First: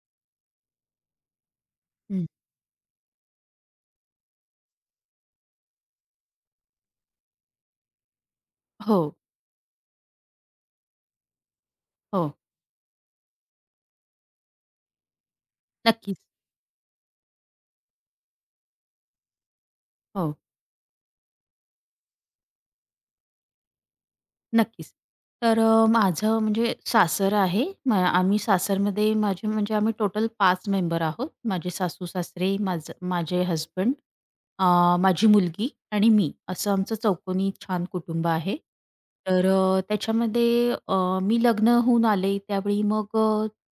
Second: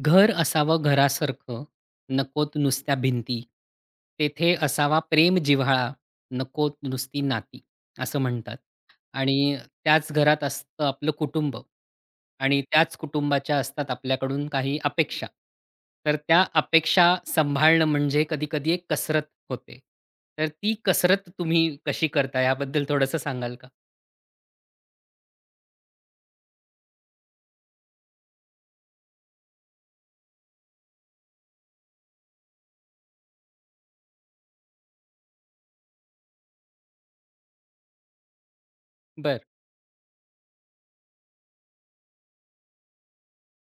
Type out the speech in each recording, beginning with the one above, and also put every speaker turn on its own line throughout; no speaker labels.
घर असावं घरासारखं,
हं.
नकोत नुसत्या भिंती. तेथे असावा प्रेम जिव्हाळा, नकोत नुसती नाती, असं म्हणतात.
हो,
आणि त्याच घरात असतं आपलं कुटुंब.
हो.
आणि त्याच कुटुंबाच्या असतात आपल्याकडून काही अपेक्षा. तर
नक्कीच.
त्या अपेक्षा सांभाळणं म्हणजे कधी-कधी एक कसरत होते.
हो,
तर ती कसरत तुम्ही कशी करता याबद्दल थोडंसं सांगाल का?
नक्कीच. तर माझं म्हणजे सासर आहे. आम्ही सासरमध्ये माझे म्हणजे आम्ही टोटल 5 मेंबर आहोत. माझे सासू-सासरे, माझे हसबंड माझी मुलगी आणि मी असं आमचं चौकोनी छान कुटुंब आहे.
बर.
तर त्याच्यामध्ये मी लग्न होऊन आले त्यावेळी मग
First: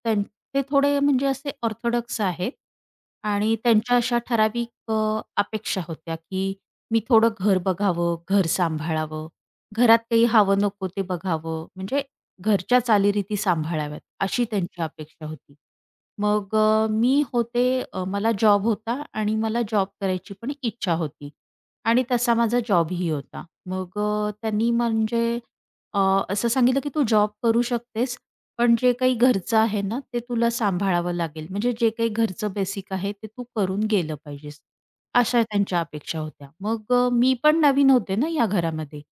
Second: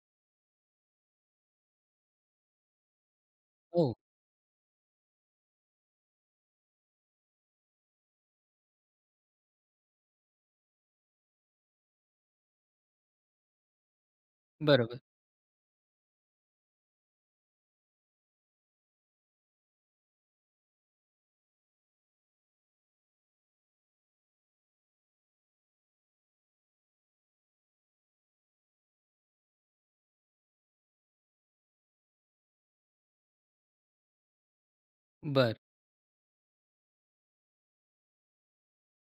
त्यां ते थोडे म्हणजे असे ऑर्थोडॉक्स आहेत आणि
हो.
त्यांच्या अशा ठराविक अपेक्षा होत्या, की मी थोडं घर बघावं, घर सांभाळावं, घरात काही हवं नको ते बघावं, म्हणजे घरच्या चालीरीती सांभाळाव्यात, अशी त्यांची
बरोबर.
अपेक्षा होती. मग मी होते मला जॉब होता आणि मला जॉब करायची पण इच्छा होती आणि तसा माझा जॉबही होता. मग त्यांनी म्हणजे अ, असं सांगितलं, की "तू जॉब करू शकतेस, पण जे काही घरचं आहे ना, ते तुला सांभाळावं लागेल. म्हणजे जे काही घरचं बेसिक आहे, ते तू करून गेलं पाहिजेस." अशा
बरं.
त्यांच्या अपेक्षा होत्या. मग मी पण नवीन होते ना या घरामध्ये.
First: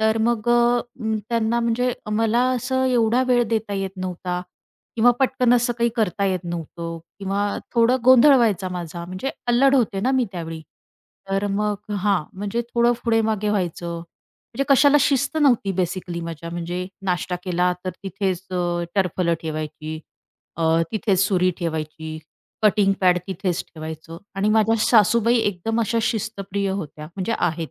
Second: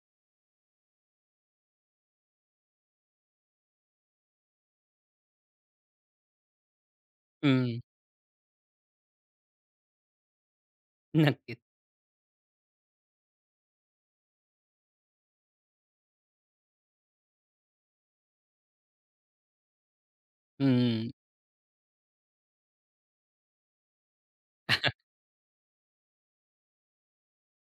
तर मग त्यांना म्हणजे मला असं एवढा वेळ देता येत नव्हता. किंवा पटकन असं काही करता येत नव्हतं किंवा अच्छा.
हं.
थोडं गोंधळ व्हायचा माझा, म्हणजे अल्लड होते ना मी त्यावेळी. तर
नक्कीच.
मग हां, म्हणजे थोडं पुढे-मागे व्हायचं. म्हणजे कशाला शिस्त नव्हती बेसिकली माझ्या, म्हणजे नाश्ता केला तर तिथेच टरफलं ठेवायची, अ,
हं.
तिथेच सुरी ठेवायची, कटिंग पॅड तिथेच ठेवायचं आणि माझ्या सासूबाई एकदम अशा शिस्तप्रिय होत्या, म्हणजे आहेत.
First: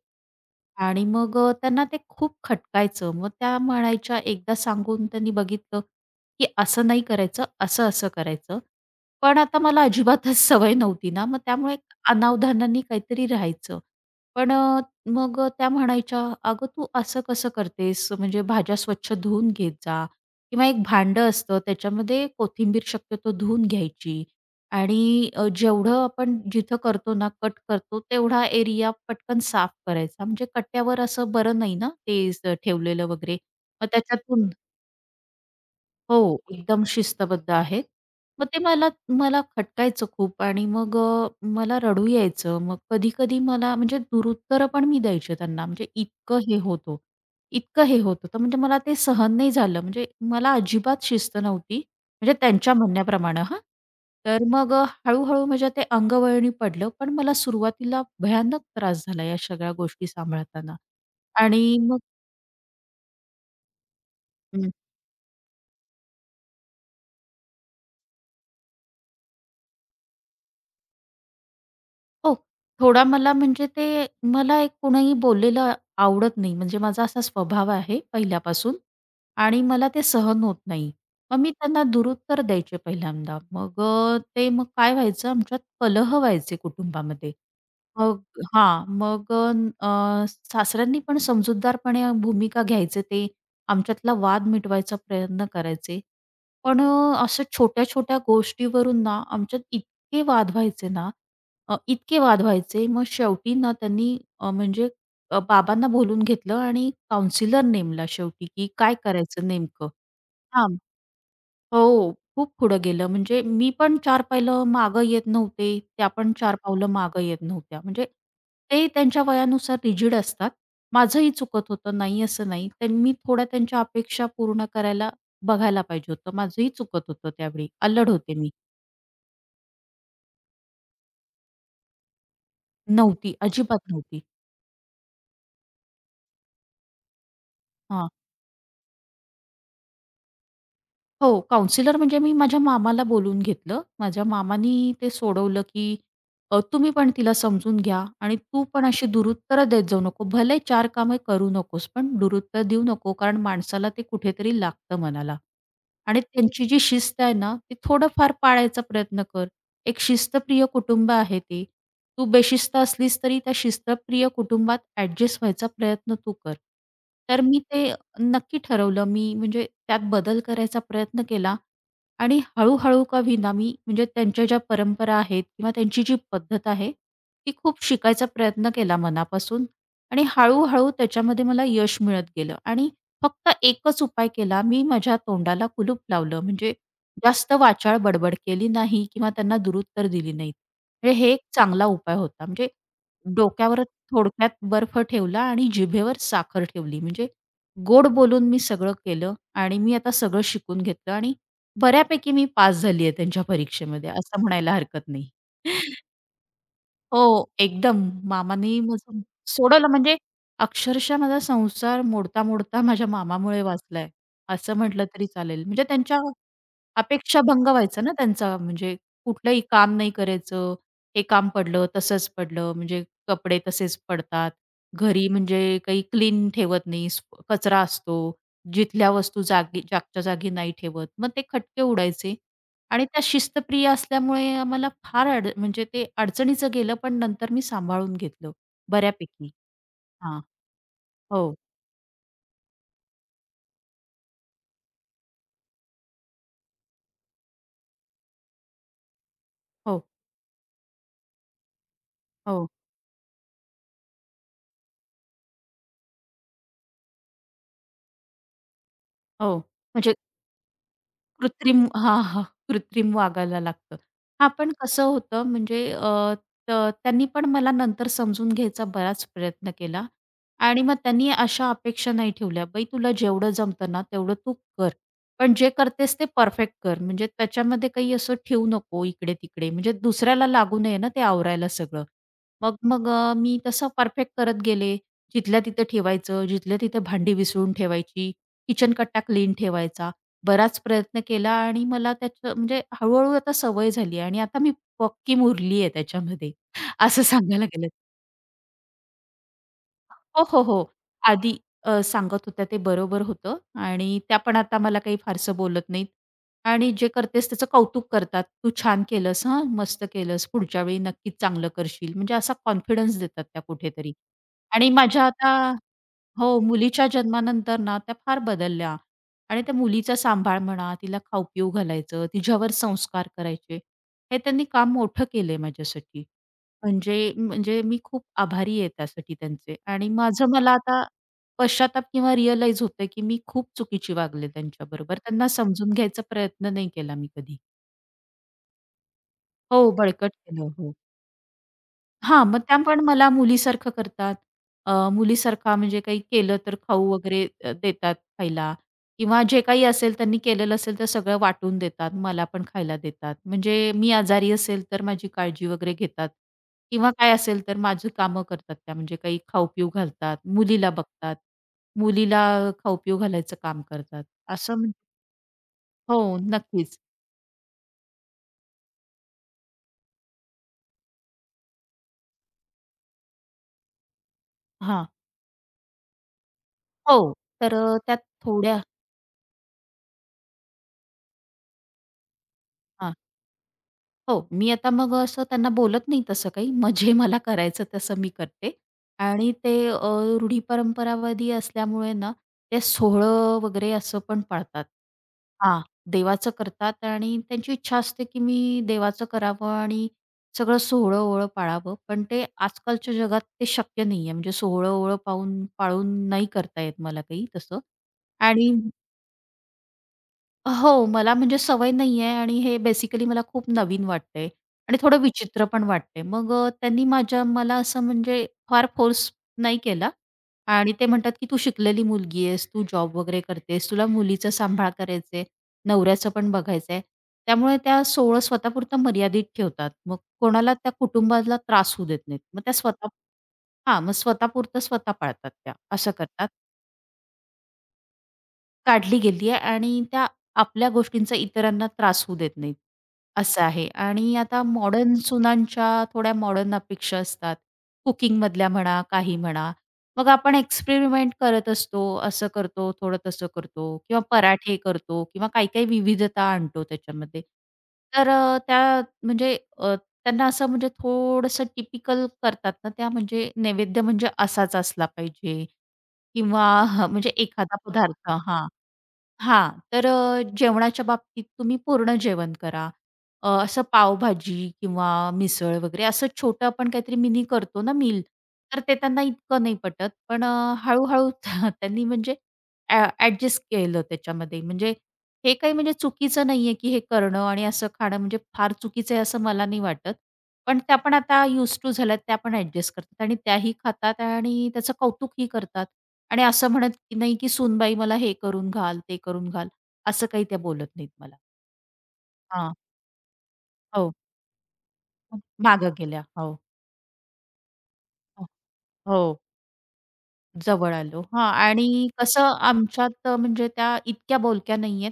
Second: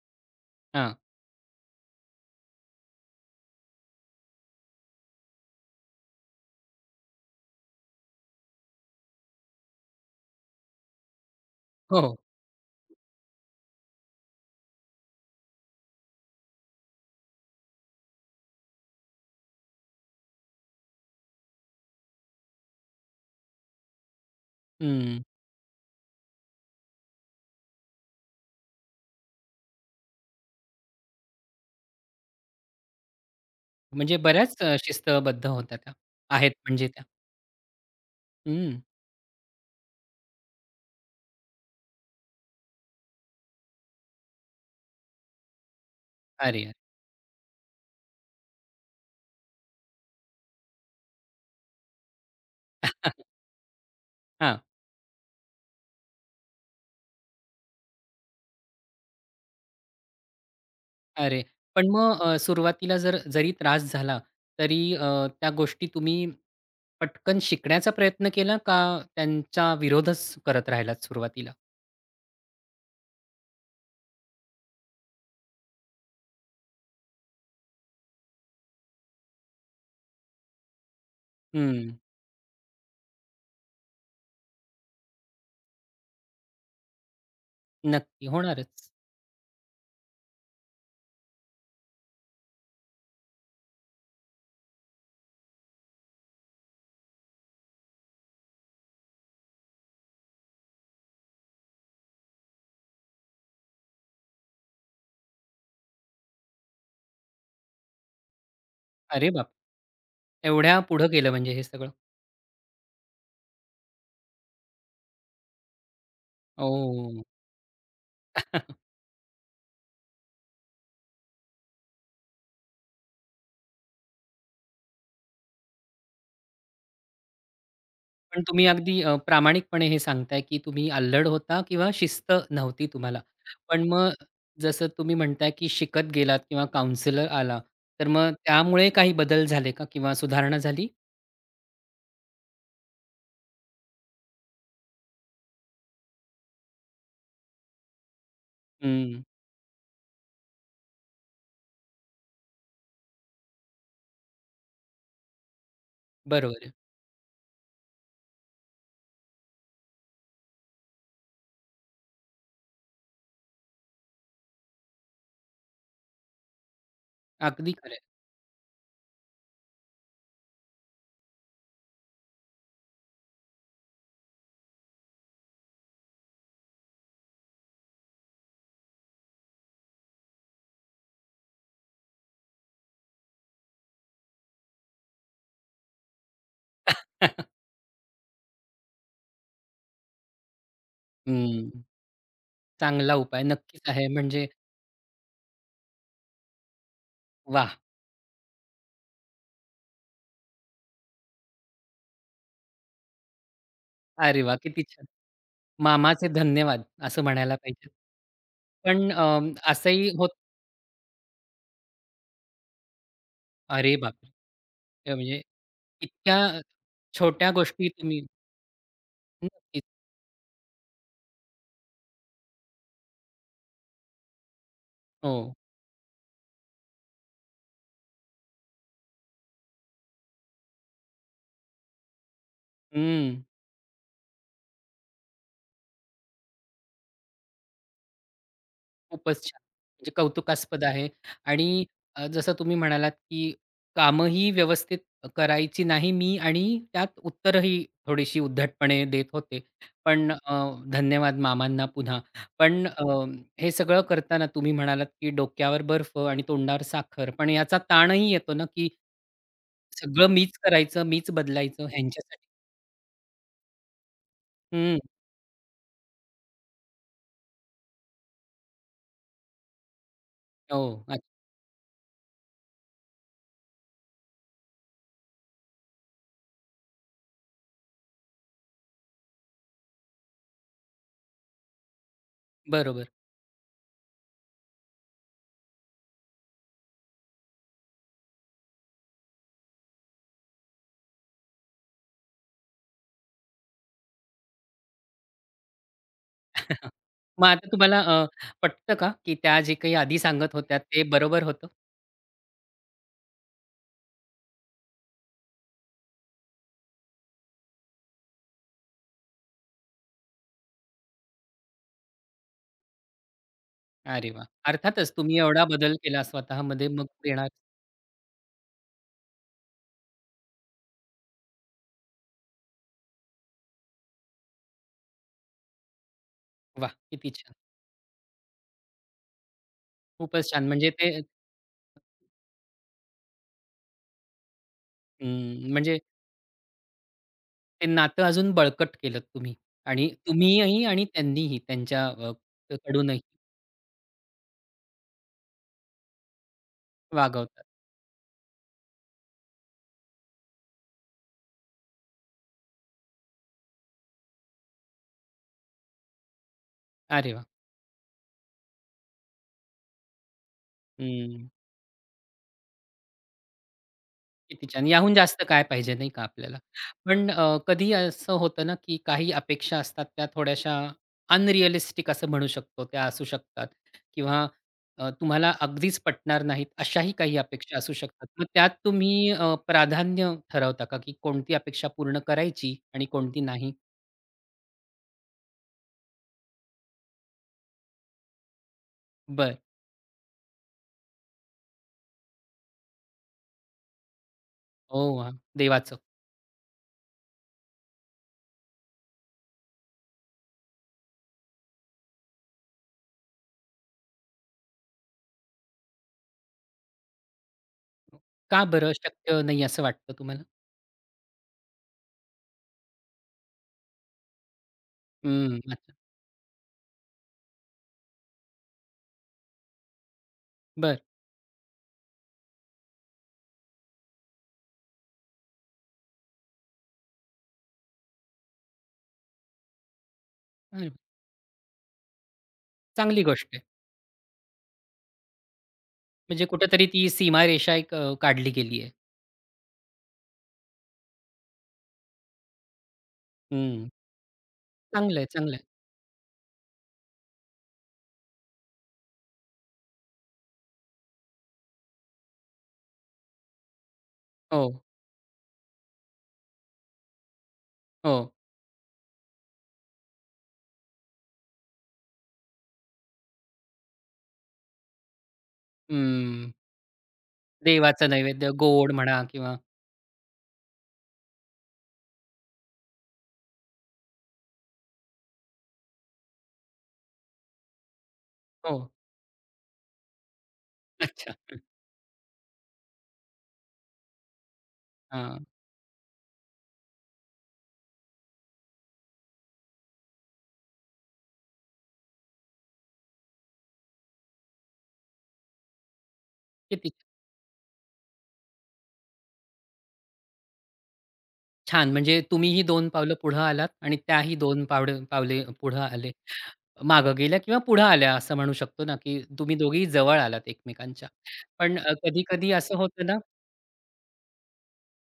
हां.
आणि मग त्यांना ते खूप खटकायचं. मग त्या म्हणायच्या एकदा सांगून त्यांनी बघितलं की असं नाही करायचं, असं-असं करायचं. पण आता मला अजिबातच सवय नव्हती ना, मग त्यामुळे
हो.
अनावधानाने काहीतरी राहायचं. पण मग त्या म्हणायच्या, "अगं तू असं कसं करतेस? म्हणजे भाज्या स्वच्छ धुवून घेत जा." किंवा एक भांडं असतं त्याच्यामध्ये कोथिंबीर शक्यतो धुवून घ्यायची
हं.
आणि जेवढं आपण जिथं करतो ना, कट करतो तेवढा एरिया पटकन साफ करायचा. म्हणजे कट्ट्यावर असं बरं नाही ना, ते ठेवलेलं वगैरे. मग
म्हणजे
त्याच्यातून
बऱ्याच शिस्तबद्ध होत्या त्या.
हो,
आहेत
एकदम
म्हणजे त्या.
शिस्तबद्ध आहेत. मग ते
हं.
मला मला खटकायचं खूप आणि मग मला रडू यायचं. मग कधी-कधी मला म्हणजे दुरुत्तरं पण मी द्यायचे त्यांना. म्हणजे इतकं हे
अरे, अरे!
होतं, इतकं हे होतं. तर म्हणजे मला ते सहन नाही झालं. म्हणजे मला अजिबात शिस्त नव्हती. म्हणजे त्यांच्या म्हणण्याप्रमाणे हां. तर
हां.
मग हळू म्हणजे ते अंगवळणी पडलं. पण मला सुरुवातीला भयानक त्रास झाला या सगळ्या गोष्टी सांभाळताना
अरे!
आणि
पण
मग
मग सुरुवातीला जर जरी त्रास झाला, तरी त्या गोष्टी तुम्ही पटकन शिकण्याचा प्रयत्न केला का त्यांचा विरोधच करत राहिलात सुरुवातीला?
हो. थोडा मला म्हणजे ते मला एक कुणीही बोललेलं आवडत नाही. म्हणजे माझा असा स्वभाव आहे पहिल्यापासून आणि मला ते सहन होत नाही. मग मी त्यांना
हं.
दुरुत्तर द्यायचे पहिल्यांदा. मग ते मग काय व्हायचं आमच्यात कलह व्हायचे कुटुंबामध्ये. मग
नक्की.
हां.
होणारच.
मग अ, सासऱ्यांनी पण समजूतदारपणे भूमिका घ्यायचे ते आमच्यातला वाद मिटवायचा प्रयत्न करायचे. पण अशा छोट्या-छोट्या गोष्टीवरून ना, आमच्यात इतके वाद व्हायचे ना, इतके वाद व्हायचे. मग शेवटी ना त्यांनी म्हणजे बाबांना बोलवून घेतलं आणि काउन्सिलर नेमला शेवटी, की काय
अरे
करायचं
बाप!
नेमकं? हां.
एवढ्या पुढं गेलं म्हणजे हे सगळं.
हो, खूप पुढं गेलं. म्हणजे मी पण 4 पावलं मागं येत नव्हते, त्या पण 4 पावलं
ओह!
मागं येत नव्हत्या. म्हणजे ते त्यांच्या वयानुसार रिजिड असतात. माझंही चुकत होतं, नाही असं नाही. तर मी थोड्या त्यांच्या अपेक्षा पूर्ण करायला बघायला पाहिजे होतं. माझंही चुकत होतं त्यावेळी. अल्लड होते
पण
मी.
तुम्ही अगदी प्रामाणिकपणे हे सांगताय, की तुम्ही अल्लड होता किंवा शिस्त नव्हती तुम्हाला.
नव्हती, अजिबात
पण मग
नव्हती.
जसं तुम्ही म्हणताय, की शिकत गेलात किंवा काउंसलर आला, तर
हां.
मग त्यामुळे काही बदल झाले का किंवा सुधारणा झाली?
हो, काउन्सिलर म्हणजे मी माझ्या मामाला बोलून घेतलं. माझ्या मामानी ते सोडवलं, की तुम्ही पण तिला समजून घ्या आणि तू पण अशी
हं,
दुरुत्तरं देत जाऊ नको. भले चार कामे करू नकोस, पण दुरुत्तर देऊ नको, कारण माणसाला ते कुठेतरी लागतं मनाला. आणि
बरोबर
त्यांची
आहे.
जी शिस्त आहे ना, ती थोडंफार पाळायचा प्रयत्न कर. एक शिस्तप्रिय कुटुंब आहे ते. तू बेशिस्त असलीस तरी त्या शिस्तप्रिय कुटुंबात ॲडजस्ट व्हायचा प्रयत्न तू कर. तर मी
अगदी
ते
खरं आहे.
नक्की ठरवलं मी म्हणजे त्यात बदल करायचा प्रयत्न केला आणि हळूहळू का होईना मी म्हणजे त्यांच्या ज्या परंपरा आहेत किंवा त्यांची जी पद्धत आहे ती खूप शिकायचा प्रयत्न केला मनापासून आणि हळूहळू त्याच्यामध्ये मला यश मिळत गेलं आणि फक्त एकच उपाय केला मी माझ्या तोंडाला कुलूप लावलं म्हणजे जास्त वाचाळ बडबड केली नाही किंवा त्यांना दुरुत्तर दिली नाहीत म्हणजे हे एक
हं,
चांगला उपाय होता म्हणजे
चांगला उपाय
डोक्यावर
नक्कीच आहे. म्हणजे
थोडक्यात बर्फ ठेवला आणि जिभेवर साखर ठेवली म्हणजे
वाह!
गोड बोलून मी सगळं केलं आणि मी आता सगळं शिकून घेतलं आणि बऱ्यापैकी मी पास झाली आहे त्यांच्या परीक्षेमध्ये
अरे
असं
वाह!
म्हणायला
किती छान.
हरकत नाही.
मामाचे धन्यवाद
हो,
असं म्हणायला पाहिजे.
एकदम मामांनी
पण
माझं सोडवलं
असंही
म्हणजे
होत.
अक्षरशः माझा संसार मोडता-मोडता माझ्या मामामुळे
अरे
वाचलाय, असं म्हटलं
बापरे!
तरी
म्हणजे
चालेल. म्हणजे त्यांच्या
इतक्या
अपेक्षा
छोट्या
भंग
गोष्टी
व्हायचा ना
तुम्ही.
त्यांचा, म्हणजे कुठलंही
नक्कीच.
काम नाही करायचं. हे काम पडलं, तसंच पडलं. म्हणजे कपडे तसेच पडतात. घरी
हो.
म्हणजे काही क्लीन ठेवत नाही. कचरा असतो. जिथल्या वस्तू जागच्या जागी नाही ठेवत. मग ते खटके उडायचे आणि त्या
हं.
शिस्तप्रिय असल्यामुळे आम्हाला फार म्हणजे ते अडचणीचं गेलं, पण नंतर मी सांभाळून घेतलं
खूपच
बऱ्यापैकी.
छान. म्हणजे
हां.
कौतुकास्पद आहे.
हो,
आणि जसं तुम्ही म्हणालात, की कामंही व्यवस्थित करायची नाही मी आणि त्यात उत्तरंही थोडीशी उद्धटपणे देत होते.
हो,
पण धन्यवाद मामांना पुन्हा.
हो,
पण हे सगळं करताना तुम्ही म्हणालात, की डोक्यावर बर्फ आणि तोंडावर साखर. पण याचा ताणही येतो ना, की
हो. म्हणजे
सगळं मीच करायचं, मीच
कृत्रिम
बदलायचं
हां,
ह्यांच्यासाठी.
हां. कृत्रिम वागायला लागतं. हां, पण
हं.
कसं होतं म्हणजे त त्यांनी पण मला नंतर समजून घ्यायचा बराच प्रयत्न केला आणि मग
हो. अच्छा.
त्यांनी अशा अपेक्षा नाही ठेवल्या, "बाई तुला जेवढं जमतं ना तेवढं तू कर. पण जे करतेस ते परफेक्ट कर. म्हणजे त्याच्यामध्ये काही असं ठेवू नको इकडे-तिकडे." म्हणजे दुसऱ्याला लागू नये ना ते आवरायला सगळं. मग
बरोबर.
मग मी तसं परफेक्ट करत गेले. जिथल्या तिथं ठेवायचं, जिथल्या तिथं भांडी विसळून ठेवायची, किचन कट्टा क्लीन ठेवायचा. बराच प्रयत्न केला आणि मला त्याचं म्हणजे हळूहळू आता सवय झाली आहे आणि आता मी पक्की मुरली आहे त्याच्यामध्ये
हां.
असं
मग
सांगायला
आता
गेलं.
तुम्हाला पटतं का, की त्या जे काही आधी
हो,
सांगत
हो,
होत्या
हो.
ते बरोबर
आधी
होतं?
सांगत होत्या ते बरोबर होतं आणि त्या पण आता मला काही फारसं बोलत नाहीत आणि जे करतेस त्याचं कौतुक करतात. "तू छान केलंस हां, मस्त केलंस. पुढच्या वेळी नक्कीच चांगलं करशील." म्हणजे असा कॉन्फिडन्स देतात त्या कुठेतरी
अरे वाह!
आणि
अर्थातच
माझ्या
तुम्ही
आता
एवढा बदल केला
हो,
स्वतःमध्ये मग
मुलीच्या
देणार.
जन्मानंतर ना त्या फार बदलल्या आणि त्या मुलीचा सांभाळ म्हणा, तिला खाऊ-पिऊ घालायचं, तिच्यावर संस्कार करायचे, हे त्यांनी काम मोठं केलंय माझ्यासाठी.
वाह!
म्हणजे
किती छान.
म्हणजे मी खूप आभारी आहे त्यासाठी त्यांचे आणि माझं
खूपच छान.
मला
म्हणजे
आता
ते.
पश्चाताप किंवा रिअलाईज होतंय, की मी खूप चुकीची वागले त्यांच्याबरोबर. त्यांना
हं,
समजून
म्हणजे
घ्यायचा प्रयत्न नाही केला मी कधी.
ते नातं अजून बळकट केलत तुम्ही.
हो,
आणि
बळकट केलं.
तुम्हीही
हो.
आणि त्यांनीही त्यांच्या
हां, मग त्या पण
कडूनही
मला मुलीसारखं करतात. मुलीसारखा म्हणजे काही केलं तर खाऊ वगैरे
वागवतात.
देतात खायला किंवा जे काही असेल त्यांनी केलेलं असेल तर सगळं वाटून देतात. मला पण खायला देतात. म्हणजे मी आजारी असेल तर माझी काळजी वगैरे घेतात किंवा काय
अरे वाह!
असेल तर माझी कामं करतात त्या. म्हणजे काही खाऊ-पिऊ घालतात, मुलीला बघतात,
हं.
मुलीला खाऊ-पिऊ घालायचं काम करतात.
किती
असं
छान!
म्हण
याहून जास्त काय पाहिजे नाही
हो,
का आपल्याला.
नक्कीच.
पण कधी असं होतं ना, की काही अपेक्षा असतात त्या थोड्याशा अनरिअलिस्टिक असं म्हणू शकतो. त्या असू शकतात किंवा
हां.
तुम्हाला अगदीच पटणार नाहीत अशाही
हो,
काही
तर
अपेक्षा असू
त्यात
शकतात. मग त्यात
थोड्या
तुम्ही प्राधान्य ठरवता का, की कोणती अपेक्षा पूर्ण करायची आणि
हां.
कोणती नाही?
हो, मी आता मग असं त्यांना बोलत नाही तसं काही. मग जे मला करायचं तसं मी करते आणि
बरं.
ते रूढी परंपरावादी असल्यामुळे ना, ते सोहळं वगैरे असं पण पाळतात.
ओ वाह!
हां,
देवाचं.
देवाचं करतात आणि त्यांची इच्छा असते, की मी देवाचं करावं आणि सगळं सोहळं-ओहळं पाळावं. पण ते आजकालच्या जगात ते शक्य नाहीये. म्हणजे सोहळं-ओहळं पाहून पाळून नाही करता येत मला काही तसं
का
आणि
बरं शक्य नाही असं वाटतं तुम्हाला?
हो, मला म्हणजे सवय नाहीये आणि हे बेसिकली मला खूप नवीन वाटतंय आणि थोडं
हं,
विचित्र
अच्छा.
पण वाटतंय. मग त्यांनी माझ्या मला असं म्हणजे फार फोर्स नाही केला आणि
बरं.
ते म्हणतात, की "तू शिकलेली मुलगी आहेस, तू जॉब वगैरे करतेस, तुला मुलीचा सांभाळ करायचं नवऱ्याचं पण बघायचं त्यामुळे त्या सोहळं स्वतःपुरतं मर्यादित ठेवतात. मग कोणाला
अरे
त्या
वाह!
कुटुंबाला त्रास होऊ देत नाहीत. मग त्या स्वतः
चांगली गोष्ट आहे.
हां, मग स्वतःपुरतं स्वतः पाळतात त्या, असं
म्हणजे
करतात.
कुठेतरी ती सीमारेषा एक काढली गेली आहे.
काढली गेली आहे आणि त्या आपल्या गोष्टींचा इतरांना त्रास होऊ देत नाहीत, असं आहे.
हं.
आणि आता मॉडर्न
चांगलं आहे, चांगलं आहे.
सुनांच्या थोड्या मॉडर्न अपेक्षा असतात. कुकिंगमधल्या म्हणा, काही म्हणा. मग आपण एक्सपेरिमेंट करत असतो, असं करतो, थोडं तसं करतो किंवा पराठे
हो,
करतो किंवा काही-काही विविधता आणतो त्याच्यामध्ये. तर
हो.
त्या म्हणजे त्यांना असं म्हणजे थोडंसं टिपिकल करतात ना, त्या म्हणजे नैवेद्य म्हणजे असाच असला पाहिजे
हम्म.
किंवा म्हणजे एखादा
देवाचा
पदार्थ
नैवेद्य
हां.
गोड म्हणा किंवा.
हां, तर जेवणाच्या बाबतीत तुम्ही पूर्ण जेवण करा. असं पावभाजी किंवा मिसळ वगैरे असं छोटं आपण काहीतरी मिनी करतो ना मील, तर
हो.
ते त्यांना इतकं नाही पटत. पण हळू-हळू
अच्छा.
त्यांनी म्हणजे ॲडजस्ट केलं त्याच्यामध्ये. म्हणजे
हां.
हे काही म्हणजे चुकीचं नाहीये, की हे करणं आणि असं खाणं म्हणजे फार चुकीचं आहे असं मला नाही वाटत. पण त्या पण आता यूज्ड टू झाल्यात, त्या पण ॲडजस्ट करतात आणि त्याही खातात आणि त्याचं कौतुकही करतात आणि असं म्हणत
किती
की नाही, की "सूनबाई मला हे करून घाल, ते करून घाल." असं काही त्या बोलत नाहीत मला.
छान! म्हणजे तुम्हीही
हां.
2 पावलं पुढे आलात आणि
हो.
त्याही 2 पावले पुढे
मागं
आले.
गेल्या. हो.
मागे गेल्या किंवा पुढे आल्या असं म्हणू शकतो ना, की
हो.
तुम्ही दोघेही जवळ आलात
जवळ
एकमेकांच्या.
आलो. हां
पण
आणि कसं
कधी-कधी असं होतं ना.
आमच्यात म्हणजे त्या इतक्या बोलक्या नाहीयेत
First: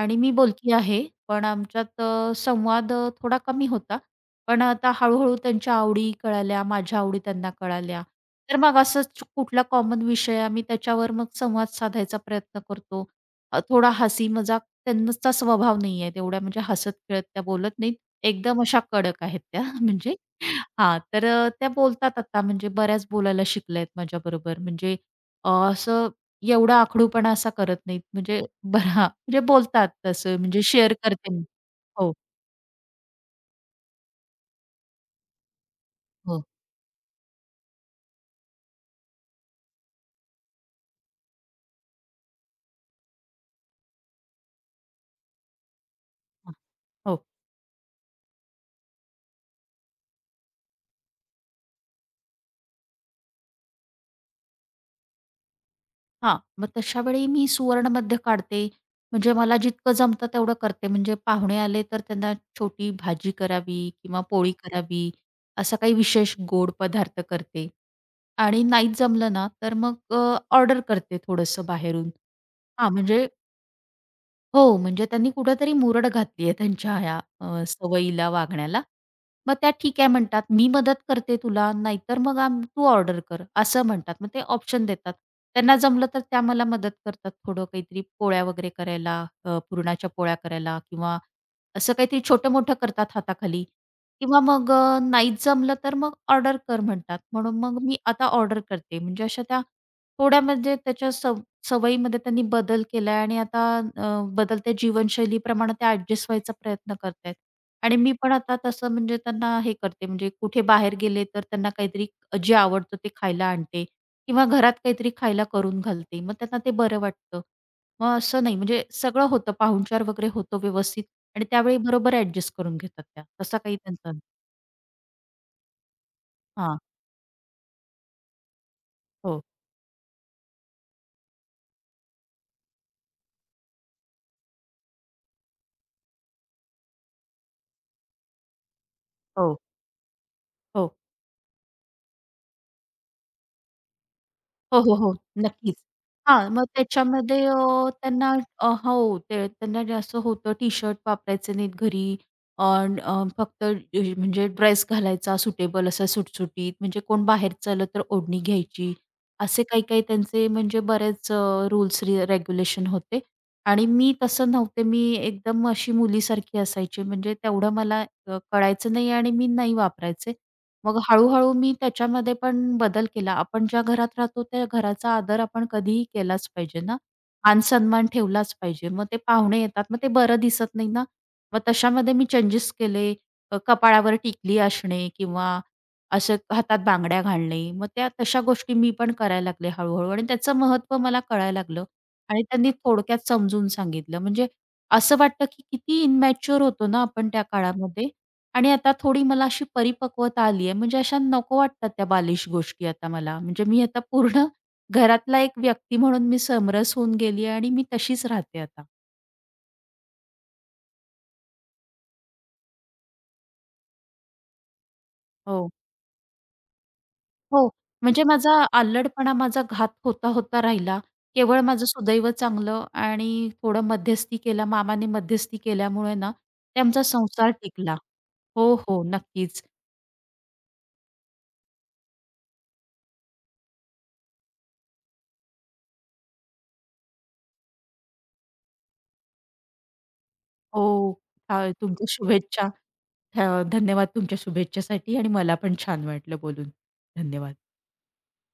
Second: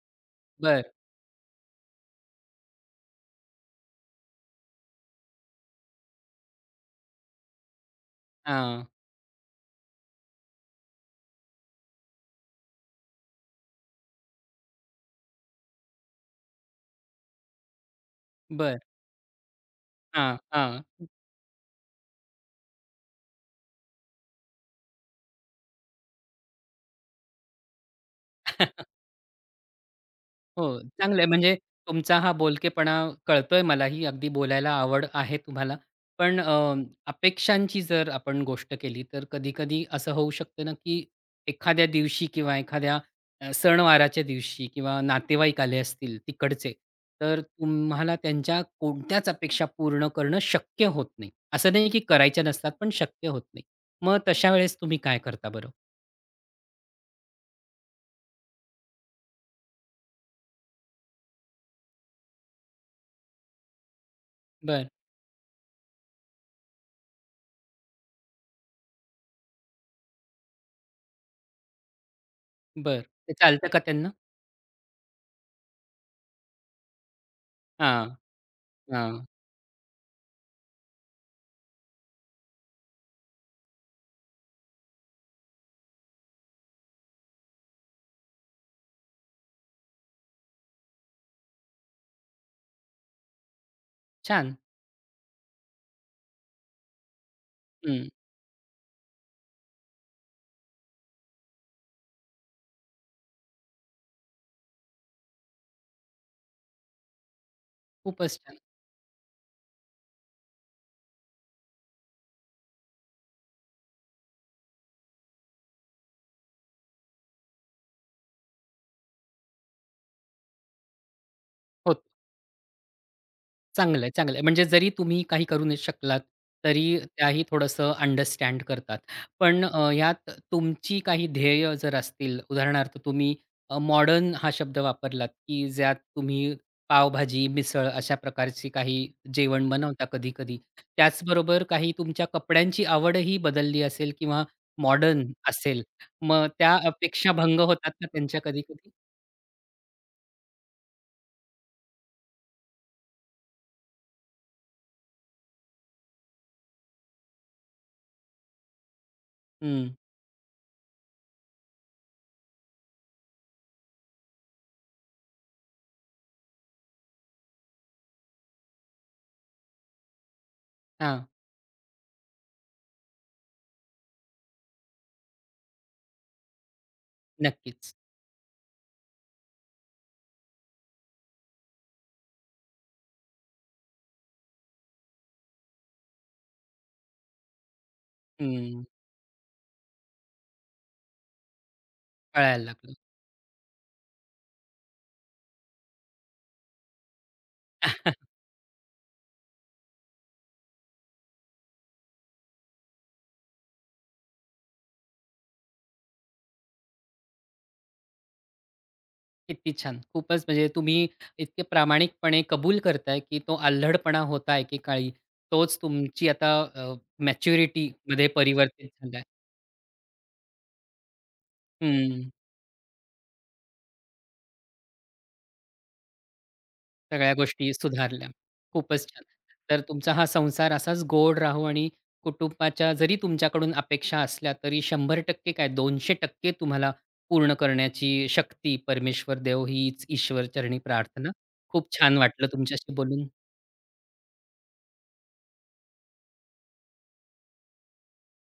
आणि मी बोलकी
बरं.
आहे. पण आमच्यात संवाद थोडा कमी होता. पण आता हळू-हळू त्यांच्या आवडी कळाल्या, माझ्या आवडी त्यांना कळाल्या. तर मग
हां.
असंच कुठला कॉमन विषय आम्ही त्याच्यावर मग संवाद साधायचा प्रयत्न करतो. थोडा हसी-मजाक त्यांचा स्वभाव नाहीये तेवढ्या म्हणजे हसत-खेळत त्या बोलत नाहीत. एकदम
बरं.
अशा कडक आहेत त्या म्हणजे
हां, हां.
हां, तर त्या बोलतात आता म्हणजे बऱ्याच बोलायला शिकल्या आहेत माझ्याबरोबर. म्हणजे असं एवढा आखडूपणा असा करत नाहीत. म्हणजे बरं म्हणजे बोलतात तसं म्हणजे
हो,
शेअर
चांगलं आहे.
करते मी.
म्हणजे
हो,
तुमचा हा बोलकेपणा कळतोय मलाही. अगदी बोलायला आवड आहे तुम्हाला. पण
हो,
अपेक्षांची जर आपण गोष्ट केली, तर कधी-कधी असं होऊ शकतं ना, की एखाद्या दिवशी किंवा एखाद्या सणवाराच्या दिवशी किंवा नातेवाईक आले असतील तिकडचे,
हो.
तर तुम्हाला त्यांच्या कोणत्याच अपेक्षा पूर्ण करणं शक्य होत नाही. असं नाही की करायच्या नसतात, पण शक्य होत नाही. मग तशा वेळेस तुम्ही काय करता बरं?
हां. मग तशा वेळी मी सुवर्णमध्य काढते. म्हणजे मला जितकं जमतं तेवढं करते. म्हणजे पाहुणे आले तर त्यांना छोटी भाजी करावी किंवा पोळी
बरं,
करावी, असा काही विशेष गोड पदार्थ करते. आणि नाहीच जमलं ना, तर मग ऑर्डर करते थोडंसं बाहेरून. हां,
बरं.
म्हणजे
ते चालतं का त्यांना?
हो, म्हणजे त्यांनी कुठेतरी मुरड घातली आहे त्यांच्या ह्या
हां,
सवयीला, वागण्याला.
हां.
मग त्या ठीक आहे म्हणतात, "मी मदत करते तुला, नाहीतर मग तू ऑर्डर कर," असं म्हणतात. मग ते ऑप्शन देतात. त्यांना जमलं तर त्या मला मदत करतात थोडं काहीतरी पोळ्या वगैरे करायला, पुरणाच्या पोळ्या करायला किंवा असं काहीतरी छोटं-मोठं करतात हाताखाली किंवा
छान.
मग नाहीच जमलं तर मग ऑर्डर कर म्हणतात. म्हणून मग मी
हं.
आता ऑर्डर करते. म्हणजे अशा त्या थोड्या म्हणजे त्याच्या सवयीमध्ये त्यांनी बदल केलाय आणि आता बदलत्या जीवनशैलीप्रमाणे ते ॲडजस्ट व्हायचा प्रयत्न करतायत. आणि मी पण
खूपच
आता
छान.
तसं म्हणजे त्यांना हे करते म्हणजे कुठे बाहेर गेले तर त्यांना काहीतरी जे आवडतं ते खायला आणते किंवा घरात काहीतरी खायला करून घालते. मग त्यांना ते बरं वाटतं. मग असं नाही म्हणजे सगळं होतं पाहुणचार वगैरे होतो व्यवस्थित आणि त्यावेळी
हो,
बरोबर ॲडजस्ट करून घेतात त्या. तसा काही
चांगलं आहे,
त्यांचा
चांगलं आहे. म्हणजे जरी तुम्ही काही करू नाही शकलात,
हां.
तरी त्याही थोडंसं अंडरस्टँड करतात.
हो,
पण यात तुमची काही ध्येय जर असतील, उदाहरणार्थ तुम्ही मॉडर्न हा शब्द वापरलात, की ज्यात तुम्ही पावभाजी, मिसळ अशा प्रकारची काही
हो,
जेवण बनवता कधी-कधी.
हो.
त्याचबरोबर काही तुमच्या कपड्यांची आवडही बदलली असेल किंवा
हो, हो, हो.
मॉडर्न
नक्कीच.
असेल, मग
हां, मग
त्या अपेक्षा
त्याच्यामध्ये
भंग होतात ना
त्यांना
त्यांच्या कधी-कधी?
हो, ते त्यांना जास्त होतं टी-शर्ट वापरायचे नाहीत घरी. अ, अ, फक्त म्हणजे ड्रेस घालायचा सुटेबल असा सुटसुटीत. म्हणजे कोण बाहेर चाललं तर ओढणी घ्यायची. असे
हं.
काही-काही त्यांचे म्हणजे बरेच रूल्स रेग्युलेशन होते आणि मी तसं नव्हते. मी एकदम अशी मुलीसारखी असायची. म्हणजे तेवढं मला कळायचं नाही आणि मी नाही वापरायचे. मग
हां,
हळू-हळू मी त्याच्यामध्ये पण बदल केला. आपण ज्या घरात राहतो त्या घराचा आदर आपण कधीही केलाच पाहिजे ना.
नक्कीच.
मान-सन्मान ठेवलाच पाहिजे. मग ते पाहुणे येतात, मग ते बरं दिसत नाही ना. मग तशामध्ये मी चेंजेस केले. कपाळावर टिकली असणे किंवा असं हातात बांगड्या घालणे. मग त्या तशा गोष्टी
हं,
मी पण करायला लागले हळू आणि त्याचं महत्त्व मला कळायला लागलं आणि
कळायला
त्यांनी
लागलं.
थोडक्यात समजून सांगितलं. म्हणजे असं वाटतं की किती इमॅच्युअर होतो ना आपण त्या काळामध्ये. आणि आता थोडी मला अशी परिपक्वता आली आहे, म्हणजे अशा नको वाटतात त्या बालिश गोष्टी आता मला. म्हणजे मी आता पूर्ण घरातला एक व्यक्ती म्हणून मी समरस होऊन गेली आहे आणि मी तशीच राहते आता.
किती छान! खूपच म्हणजे तुम्ही इतके प्रामाणिकपणे कबूल करताय, की तो आल्हडपणा होता एकेकाळी,
हो.
तोच तुमची आता
हो, म्हणजे
मॅच्युरिटीमध्ये
माझा
परिवर्तित झालाय.
अल्लडपणा माझा घात होता-होता राहिला. केवळ माझं
हं,
सुदैव चांगलं आणि थोडं मध्यस्थी केला, मामाने मध्यस्थी केल्यामुळे ना, ते
सगळ्या
संसार
गोष्टी
टिकला.
सुधारल्या.
हो, हो,
खूपच छान!
नक्कीच.
तर तुमचा हा संसार असाच गोड राहो आणि कुटुंबाच्या जरी तुमच्याकडून अपेक्षा असल्या तरी 100% काय 200% तुम्हाला पूर्ण करण्याची शक्ती परमेश्वर देवो हीच ईश्वरचरणी
हो.
प्रार्थना. खूप
तुमच्या
छान वाटलं
शुभेच्छा.
तुमच्याशी बोलून.
धन्यवाद तुमच्या शुभेच्छेसाठी आणि मला पण छान वाटलं बोलून. धन्यवाद.